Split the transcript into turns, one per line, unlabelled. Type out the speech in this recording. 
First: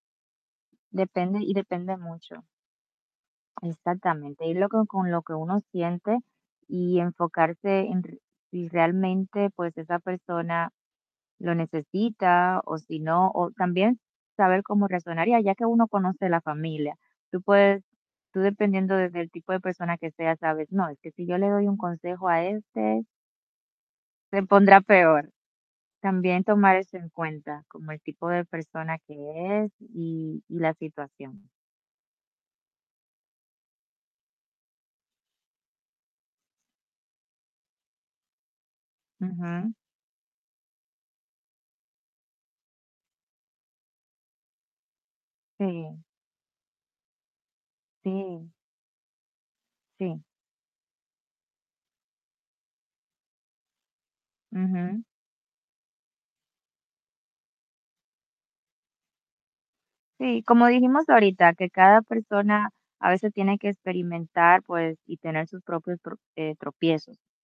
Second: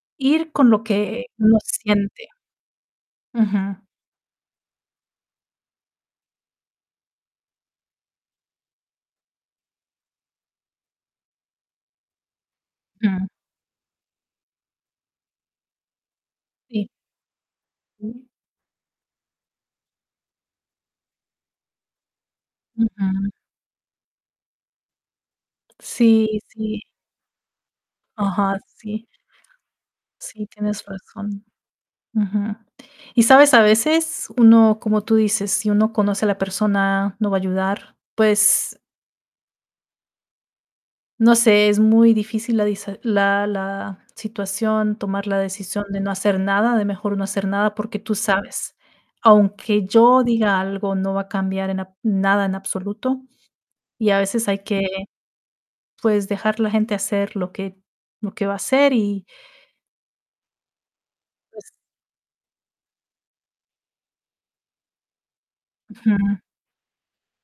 Ir con lo que
Depende y
uno
depende
siente.
mucho.
Ujú.
Exactamente, y luego, con lo que uno siente y enfocarse en r y realmente, pues, esa persona lo necesita, o si
Mm.
no, o también saber cómo reaccionaría, ya que uno conoce la
Sí.
familia. Tú puedes
Sí.
tú dependiendo desde el tipo de persona que sea, ¿sabes? No, es que si yo le doy un consejo a este
Ujú.
se pondrá peor,
Sí,
también tomar
sí.
eso en cuenta, como el tipo de
Ajá,
persona
sí.
que es y
Sí,
y la
tienes razón.
situación.
Ujú. Y, sabes, a veces uno, como tú dices, si uno conoce a la persona, no va a ayudar, pues
Ujú.
no sé, es muy difícil la disa la la situación, tomar la decisión de
Sí.
no hacer nada, de mejor no hacer nada, porque tú
Sí.
sabes, aunque
Sí.
yo diga algo, no va a cambiar en ab nada en absoluto, y a veces hay que,
Ujú.
pues, dejar la gente hacer lo que lo que va a hacer y.
Sí, como dijimos ahorita, que
Pues.
cada persona a veces tiene que experimentar, pues, y tener sus propios tro
Ujú.
eh, tropiezos.